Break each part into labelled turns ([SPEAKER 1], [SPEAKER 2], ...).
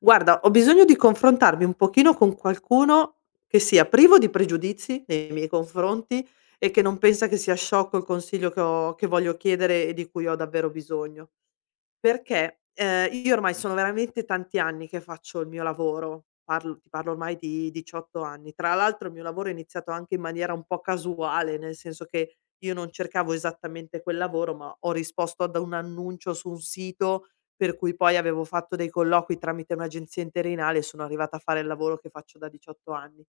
[SPEAKER 1] Guarda, ho bisogno di confrontarmi un pochino con qualcuno che sia privo di pregiudizi nei miei confronti e che non pensa che sia sciocco il consiglio che ho che voglio chiedere e di cui ho davvero bisogno. Perché, io ormai sono veramente tanti anni che faccio il mio lavoro, parlo ti parlo ormai di 18 anni. Tra l'altro il mio lavoro è iniziato anche in maniera un po' casuale, nel senso che io non cercavo esattamente quel lavoro, ma ho risposto ad un annuncio su un sito, per cui poi avevo fatto dei colloqui tramite un'agenzia interinale e sono arrivata a fare il lavoro che faccio da 18 anni.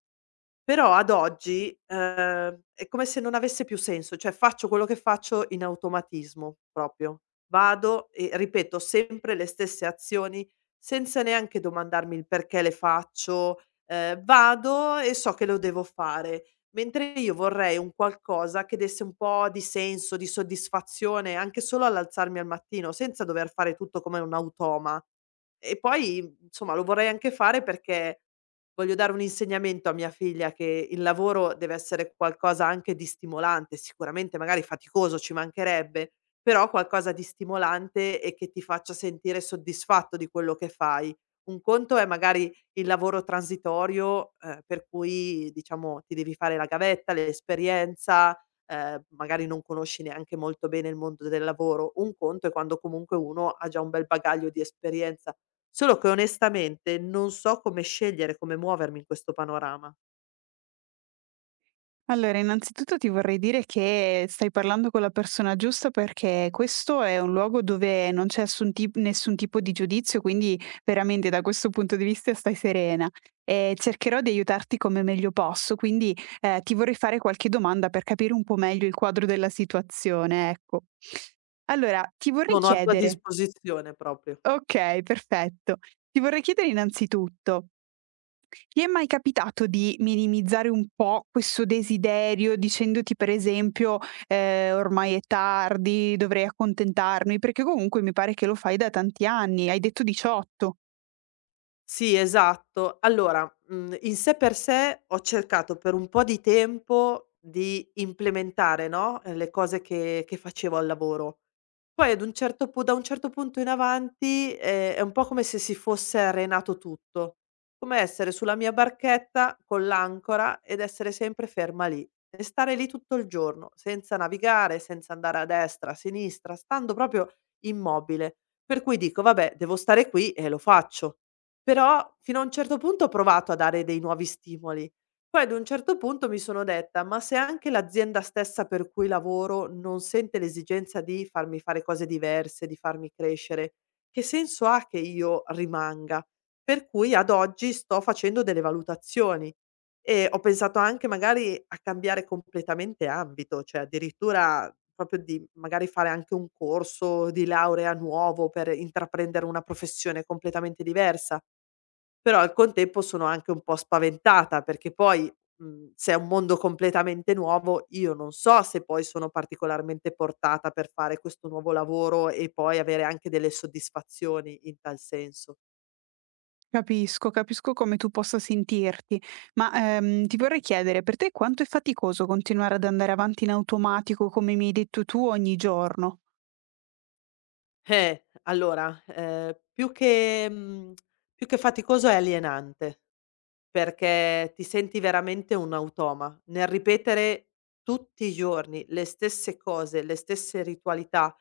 [SPEAKER 1] Però ad oggi, è come se non avesse più senso, cioè faccio quello che faccio in automatismo proprio. Vado e ripeto sempre le stesse azioni senza neanche domandarmi il perché le faccio, vado e so che lo devo fare, mentre io vorrei un qualcosa che desse un po' di senso, di soddisfazione, anche solo all'alzarmi al mattino, senza dover fare tutto come un automa. E poi, insomma, lo vorrei anche fare perché voglio dare un insegnamento a mia figlia che il lavoro deve essere qualcosa anche di stimolante, sicuramente magari faticoso, ci mancherebbe, però qualcosa di stimolante e che ti faccia sentire soddisfatto di quello che fai. Un conto è magari il lavoro transitorio, per cui diciamo ti devi fare la gavetta, l'esperienza, magari non conosci neanche molto bene il mondo del lavoro. Un conto è quando comunque uno ha già un bel bagaglio di esperienza. Solo che onestamente non so come scegliere, come muovermi in questo panorama.
[SPEAKER 2] Allora, innanzitutto ti vorrei dire che stai parlando con la persona giusta perché questo è un luogo dove non c'è assun tip nessun tipo di giudizio, quindi veramente da questo punto di vista stai serena. E cercherò di aiutarti come meglio posso, quindi ti vorrei fare qualche domanda per capire un po' meglio il quadro della situazione, ecco. Allora, ti vorrei
[SPEAKER 1] Sono a tua
[SPEAKER 2] chiedere,
[SPEAKER 1] disposizione proprio.
[SPEAKER 2] ok, perfetto, ti vorrei chiedere innanzitutto. Ti è mai capitato di minimizzare un po' questo desiderio dicendoti per esempio: Ormai è tardi, dovrei accontentarmi", perché comunque mi pare che lo fai da tanti anni, hai detto 18.
[SPEAKER 1] Sì, esatto. Allora, in sé per sé ho cercato per un po' di tempo di implementare, no, le cose che facevo al lavoro. Poi ad un certo pu da un certo punto in avanti, è un po' come se si fosse arenato tutto, come essere sulla mia barchetta con l'ancora ed essere sempre ferma lì e stare lì tutto il giorno, senza navigare, senza andare a destra, a sinistra, stando proprio immobile. Per cui dico: "Vabbè, devo stare qui e lo faccio". Però fino a un certo punto ho provato a dare dei nuovi stimoli, poi ad un certo punto mi sono detta: "Ma se anche l'azienda stessa per cui lavoro non sente l'esigenza di farmi fare cose diverse, di farmi crescere, che senso ha che io rimanga?" Per cui ad oggi sto facendo delle valutazioni e ho pensato anche magari a cambiare completamente ambito, cioè addirittura proprio di magari fare anche un corso di laurea nuovo per intraprendere una professione completamente diversa. Però al contempo sono anche un po' spaventata perché poi, se è un mondo completamente nuovo, io non so se poi sono particolarmente portata per fare questo nuovo lavoro e poi avere anche delle soddisfazioni in tal senso.
[SPEAKER 2] Capisco, capisco come tu possa sentirti. Ma, ti vorrei chiedere, per te quanto è faticoso continuare ad andare avanti in automatico, come mi hai detto tu, ogni giorno?
[SPEAKER 1] Allora, più che faticoso è alienante. Perché ti senti veramente un automa nel ripetere tutti i giorni le stesse cose, le stesse ritualità,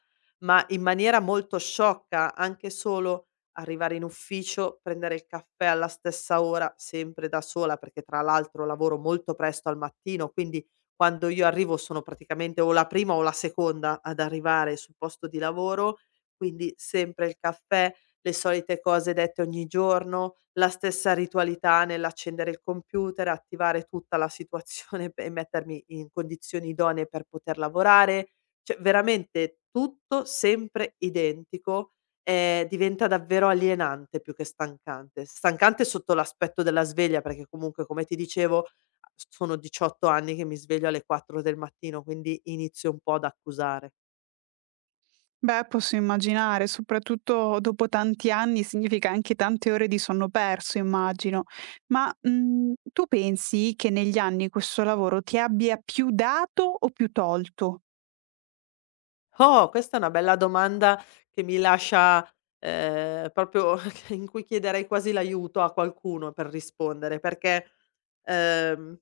[SPEAKER 1] ma in maniera molto sciocca, anche solo arrivare in ufficio, prendere il caffè alla stessa ora, sempre da sola, perché tra l'altro lavoro molto presto al mattino, quindi quando io arrivo sono praticamente o la prima o la seconda ad arrivare sul posto di lavoro, quindi sempre il caffè, le solite cose dette ogni giorno, la stessa ritualità nell'accendere il computer, attivare tutta la situazione e mettermi in condizioni idonee per poter lavorare. Cioè veramente tutto sempre identico, diventa davvero alienante più che stancante. Stancante sotto l'aspetto della sveglia, perché comunque come ti dicevo a sono 18 anni che mi sveglio alle 4 del mattino, quindi inizio un po' ad accusare.
[SPEAKER 2] Beh, posso immaginare, soprattutto dopo tanti anni significa anche tante ore di sonno perso, immagino. Ma mm, tu pensi che negli anni questo lavoro ti abbia più dato o più tolto?
[SPEAKER 1] Oh, questa è una bella domanda che mi lascia, proprio in cui chiederei quasi l'aiuto a qualcuno per rispondere, perché, ehm,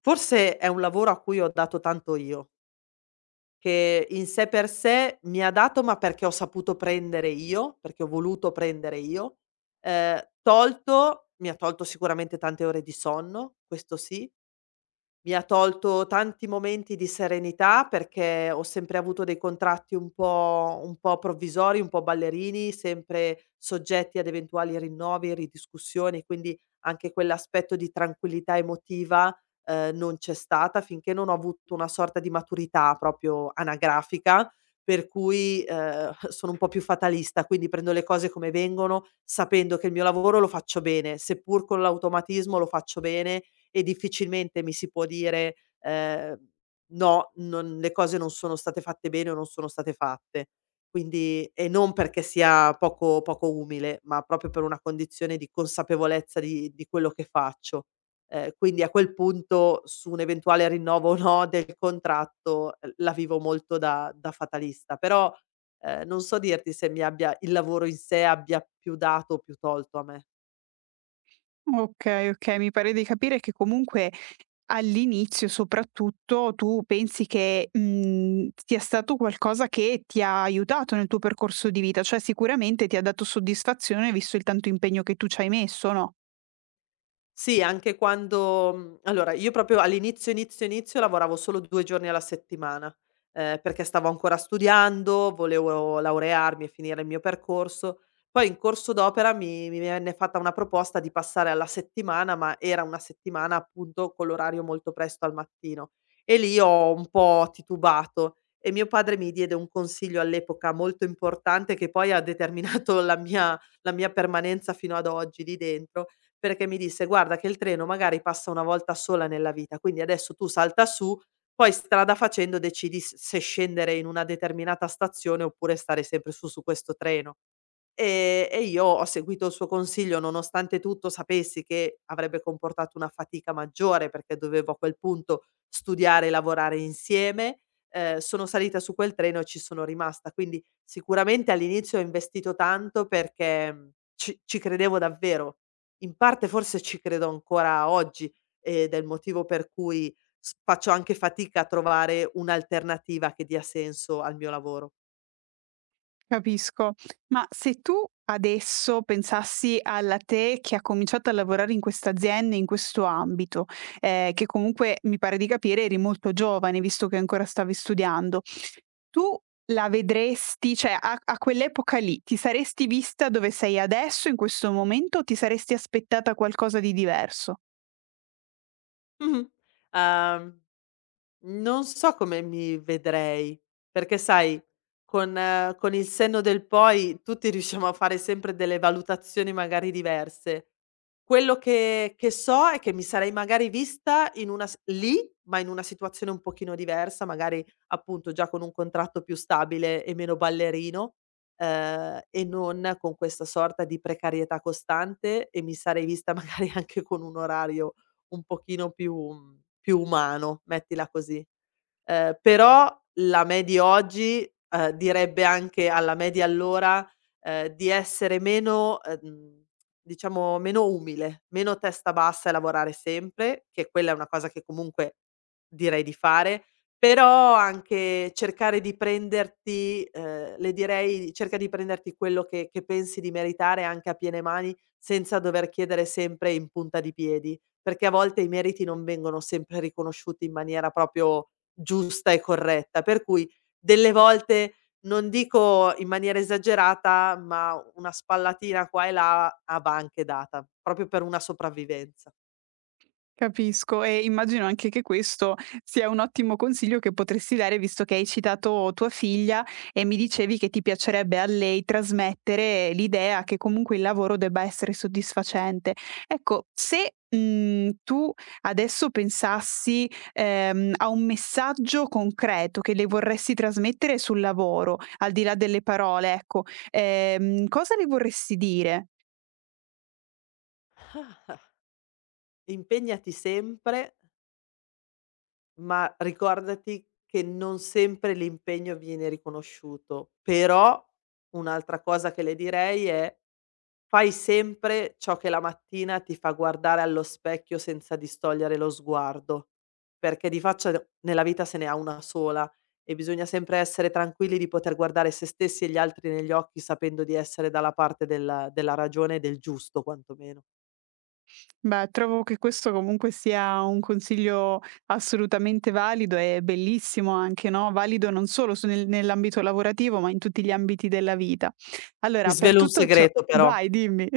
[SPEAKER 1] forse è un lavoro a cui ho dato tanto io, che in sé per sé mi ha dato, ma perché ho saputo prendere io, perché ho voluto prendere io. Tolto Mi ha tolto sicuramente tante ore di sonno, questo sì, mi ha tolto tanti momenti di serenità perché ho sempre avuto dei contratti un po' provvisori, un po' ballerini, sempre soggetti ad eventuali rinnovi, ridiscussioni, quindi anche quell'aspetto di tranquillità emotiva, non c'è stata finché non ho avuto una sorta di maturità proprio anagrafica, per cui, sono un po' più fatalista, quindi prendo le cose come vengono, sapendo che il mio lavoro lo faccio bene, seppur con l'automatismo lo faccio bene e difficilmente mi si può dire, ehm: "No, non le cose non sono state fatte bene o non sono state fatte". Quindi e non perché sia poco umile, ma proprio per una condizione di consapevolezza di quello che faccio. Quindi a quel punto su un eventuale rinnovo o no del contratto, la vivo molto da fatalista, però, non so dirti se mi abbia il lavoro in sé abbia più dato o più tolto a me.
[SPEAKER 2] Ok, ok, mi pare di capire che comunque all'inizio soprattutto tu pensi che mm, sia stato qualcosa che ti ha aiutato nel tuo percorso di vita, cioè sicuramente ti ha dato soddisfazione visto il tanto impegno che tu ci hai messo, no?
[SPEAKER 1] Sì, anche quando allora io proprio all'inizio, inizio, inizio lavoravo solo 2 giorni alla settimana, perché stavo ancora studiando, volevo laurearmi e finire il mio percorso. Poi in corso d'opera mi venne fatta una proposta di passare alla settimana, ma era una settimana appunto con l'orario molto presto al mattino e lì ho un po' titubato e mio padre mi diede un consiglio all'epoca molto importante che poi ha determinato la mia permanenza fino ad oggi lì dentro, perché mi disse: "Guarda che il treno magari passa una volta sola nella vita, quindi adesso tu salta su, poi strada facendo decidi s se scendere in una determinata stazione oppure stare sempre su questo treno". E io ho seguito il suo consiglio, nonostante tutto sapessi che avrebbe comportato una fatica maggiore, perché dovevo a quel punto studiare e lavorare insieme. Sono salita su quel treno e ci sono rimasta. Quindi sicuramente all'inizio ho investito tanto perché, ci credevo davvero. In parte forse ci credo ancora oggi ed è il motivo per cui s faccio anche fatica a trovare un'alternativa che dia senso al mio lavoro.
[SPEAKER 2] Capisco. Ma se tu adesso pensassi alla te che ha cominciato a lavorare in questa azienda, in questo ambito, che comunque mi pare di capire eri molto giovane visto che ancora stavi studiando, tu la vedresti, cioè a quell'epoca lì ti saresti vista dove sei adesso in questo momento o ti saresti aspettata qualcosa di diverso?
[SPEAKER 1] Mh-mh. Uhm Non so come mi vedrei, perché sai con il senno del poi tutti riusciamo a fare sempre delle valutazioni magari diverse. Quello che so è che mi sarei magari vista in una s lì, ma in una situazione un pochino diversa, magari appunto già con un contratto più stabile e meno ballerino, e non con questa sorta di precarietà costante e mi sarei vista magari anche con un orario un pochino più umano, mettila così. Però la me di oggi, direbbe anche alla me di allora, di essere meno, diciamo meno umile, meno testa bassa e lavorare sempre, che quella è una cosa che comunque direi di fare, però anche cercare di prenderti, le direi: "Cerca di prenderti quello che pensi di meritare anche a piene mani, senza dover chiedere sempre in punta di piedi", perché a volte i meriti non vengono sempre riconosciuti in maniera proprio giusta e corretta, per cui delle volte, non dico in maniera esagerata, ma una spallatina qua e là va anche data, proprio per una sopravvivenza.
[SPEAKER 2] Capisco, e immagino anche che questo sia un ottimo consiglio che potresti dare, visto che hai citato tua figlia e mi dicevi che ti piacerebbe a lei trasmettere l'idea che comunque il lavoro debba essere soddisfacente. Ecco, se tu adesso pensassi a un messaggio concreto che le vorresti trasmettere sul lavoro, al di là delle parole, ecco, cosa le vorresti dire?
[SPEAKER 1] Impegnati sempre, ma ricordati che non sempre l'impegno viene riconosciuto. Però un'altra cosa che le direi è: fai sempre ciò che la mattina ti fa guardare allo specchio senza distogliere lo sguardo, perché di faccia d nella vita se ne ha una sola e bisogna sempre essere tranquilli di poter guardare se stessi e gli altri negli occhi sapendo di essere dalla parte della ragione e del giusto quantomeno.
[SPEAKER 2] Beh, trovo che questo comunque sia un consiglio assolutamente valido e bellissimo anche, no, valido non solo su nel nell'ambito lavorativo, ma in tutti gli ambiti della vita.
[SPEAKER 1] Ti
[SPEAKER 2] Allora, per
[SPEAKER 1] svelo un
[SPEAKER 2] tutto ciò
[SPEAKER 1] segreto però.
[SPEAKER 2] vai, dimmi.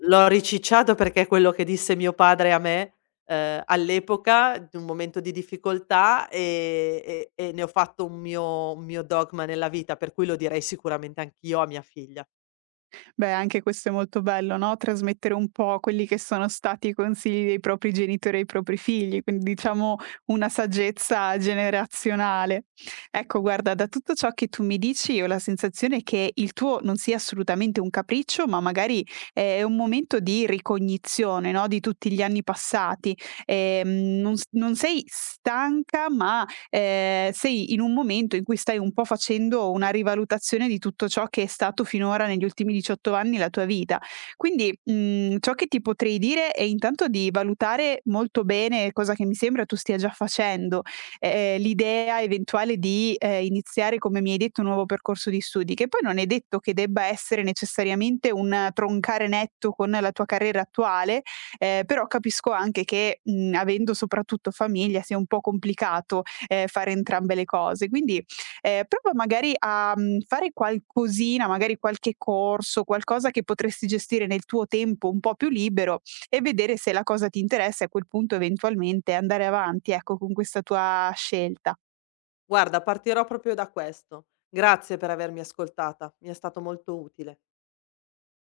[SPEAKER 1] L'ho ricicciato perché è quello che disse mio padre a me, all'epoca di un momento di difficoltà, e ne ho fatto un mio dogma nella vita, per cui lo direi sicuramente anch'io a mia figlia.
[SPEAKER 2] Beh, anche questo è molto bello, no, trasmettere un po' quelli che sono stati i consigli dei propri genitori ai propri figli, quindi diciamo una saggezza generazionale. Ecco, guarda, da tutto ciò che tu mi dici, ho la sensazione che il tuo non sia assolutamente un capriccio, ma magari è un momento di ricognizione, no, di tutti gli anni passati. Non sei stanca, ma sei in un momento in cui stai un po' facendo una rivalutazione di tutto ciò che è stato finora negli ultimi 18 anni la tua vita. Quindi, mhmm, ciò che ti potrei dire è intanto di valutare molto bene, cosa che mi sembra tu stia già facendo, l'idea eventuale di, iniziare, come mi hai detto, un nuovo percorso di studi, che poi non è detto che debba essere necessariamente un troncare netto con la tua carriera attuale, però capisco anche che, mhmm, avendo soprattutto famiglia sia un po' complicato, fare entrambe le cose. Quindi, prova magari a, mhmm, fare qualcosina, magari qualche corso, qualcosa che potresti gestire nel tuo tempo un po' più libero e vedere se la cosa ti interessa, e a quel punto eventualmente andare avanti, ecco, con questa tua scelta.
[SPEAKER 1] Guarda, partirò proprio da questo. Grazie per avermi ascoltata, mi è stato molto utile.